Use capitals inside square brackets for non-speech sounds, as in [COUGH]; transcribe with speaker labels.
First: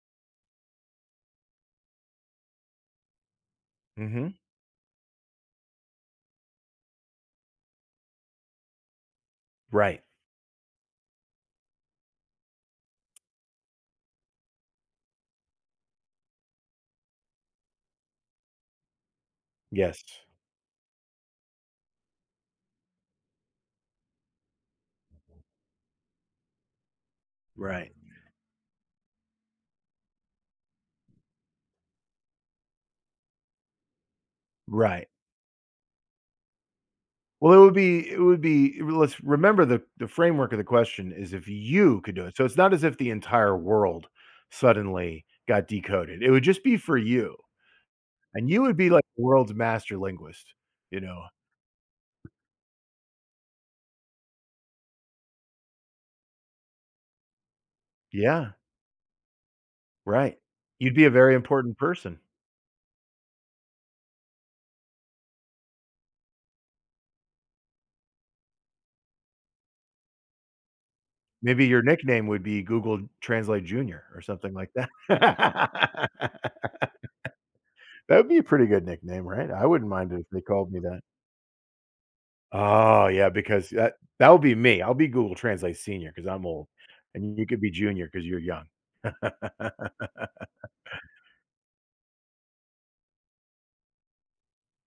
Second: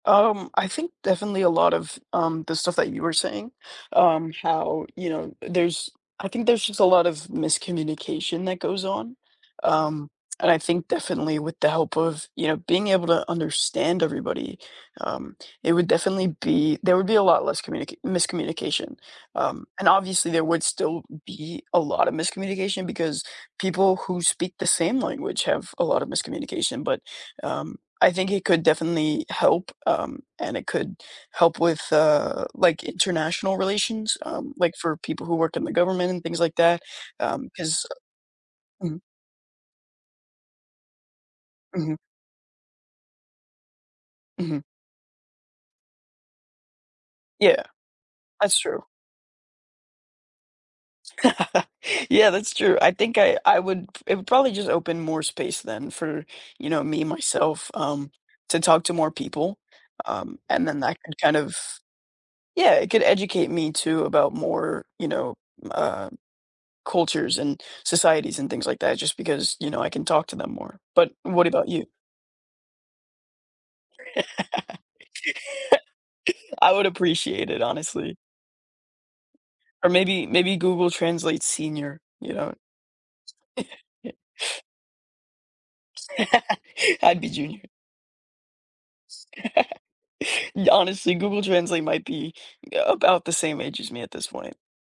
Speaker 1: Um, I think, definitely, a lot of, um, the stuff that you were saying, um,
Speaker 2: Mhm.
Speaker 1: how, you know uh, there's I think there's just a lot of miscommunication that goes on,
Speaker 2: Right.
Speaker 1: um, and I think, definitely, with the help of, you know, being able to understand everybody, um, it would definitely, be there would be a lot less communica miscommunication, um, and
Speaker 2: Yes.
Speaker 1: obviously, there would still be a lot of miscommunication, because people who speak the same language have a lot of miscommunication, but, um,
Speaker 2: Right.
Speaker 1: I think it could definitely help, um, and it could help with, uh, like, international relations, um, like, for
Speaker 2: Right.
Speaker 1: people who work in the government and things like that, um,
Speaker 2: Well, it would
Speaker 1: 'cause
Speaker 2: be it would be It really
Speaker 1: Mhm.
Speaker 2: was Remember the the framework of the question is if
Speaker 1: Mhm.
Speaker 2: you could do it. So it's not as if the entire world
Speaker 1: Mhm.
Speaker 2: suddenly got decoded, it would just be for you.
Speaker 1: Yeah,
Speaker 2: And
Speaker 1: that's
Speaker 2: you would
Speaker 1: true.
Speaker 2: be, like, the world's master linguist, you know?
Speaker 1: [CHUCKLES] Yeah, that's true. I think I I would it would probably just open more space then for, you know, me, myself, um,
Speaker 2: Yeah.
Speaker 1: to talk to more people, um,
Speaker 2: Right,
Speaker 1: and then
Speaker 2: you'd
Speaker 1: that
Speaker 2: be a
Speaker 1: could kind
Speaker 2: very
Speaker 1: of
Speaker 2: important person.
Speaker 1: Yeah, it could educate me too about more, you know, m uh, cultures and societies and things like that, just because, you know, I can talk to them more. But what
Speaker 2: Maybe
Speaker 1: about
Speaker 2: your
Speaker 1: you?
Speaker 2: nickname would be Google Translate junior or something like that.
Speaker 1: [LAUGHS] I would appreciate it,
Speaker 2: [LAUGHS]
Speaker 1: honestly.
Speaker 2: That'd be a pretty good nickname, right? I
Speaker 1: Or
Speaker 2: wouldn't mind it
Speaker 1: maybe
Speaker 2: if they
Speaker 1: maybe
Speaker 2: called me
Speaker 1: Google
Speaker 2: that.
Speaker 1: Translate senior, you know?
Speaker 2: Oh, yeah,
Speaker 1: [LAUGHS]
Speaker 2: because that that would be me, I'll be Google Translate senior, 'cause I'm old,
Speaker 1: [LAUGHS] I'd be
Speaker 2: and you
Speaker 1: junior.
Speaker 2: could be junior 'cause you're young.
Speaker 1: [LAUGHS] Y
Speaker 2: [LAUGHS]
Speaker 1: Honestly, Google Translate might be a about the same age as me at this point.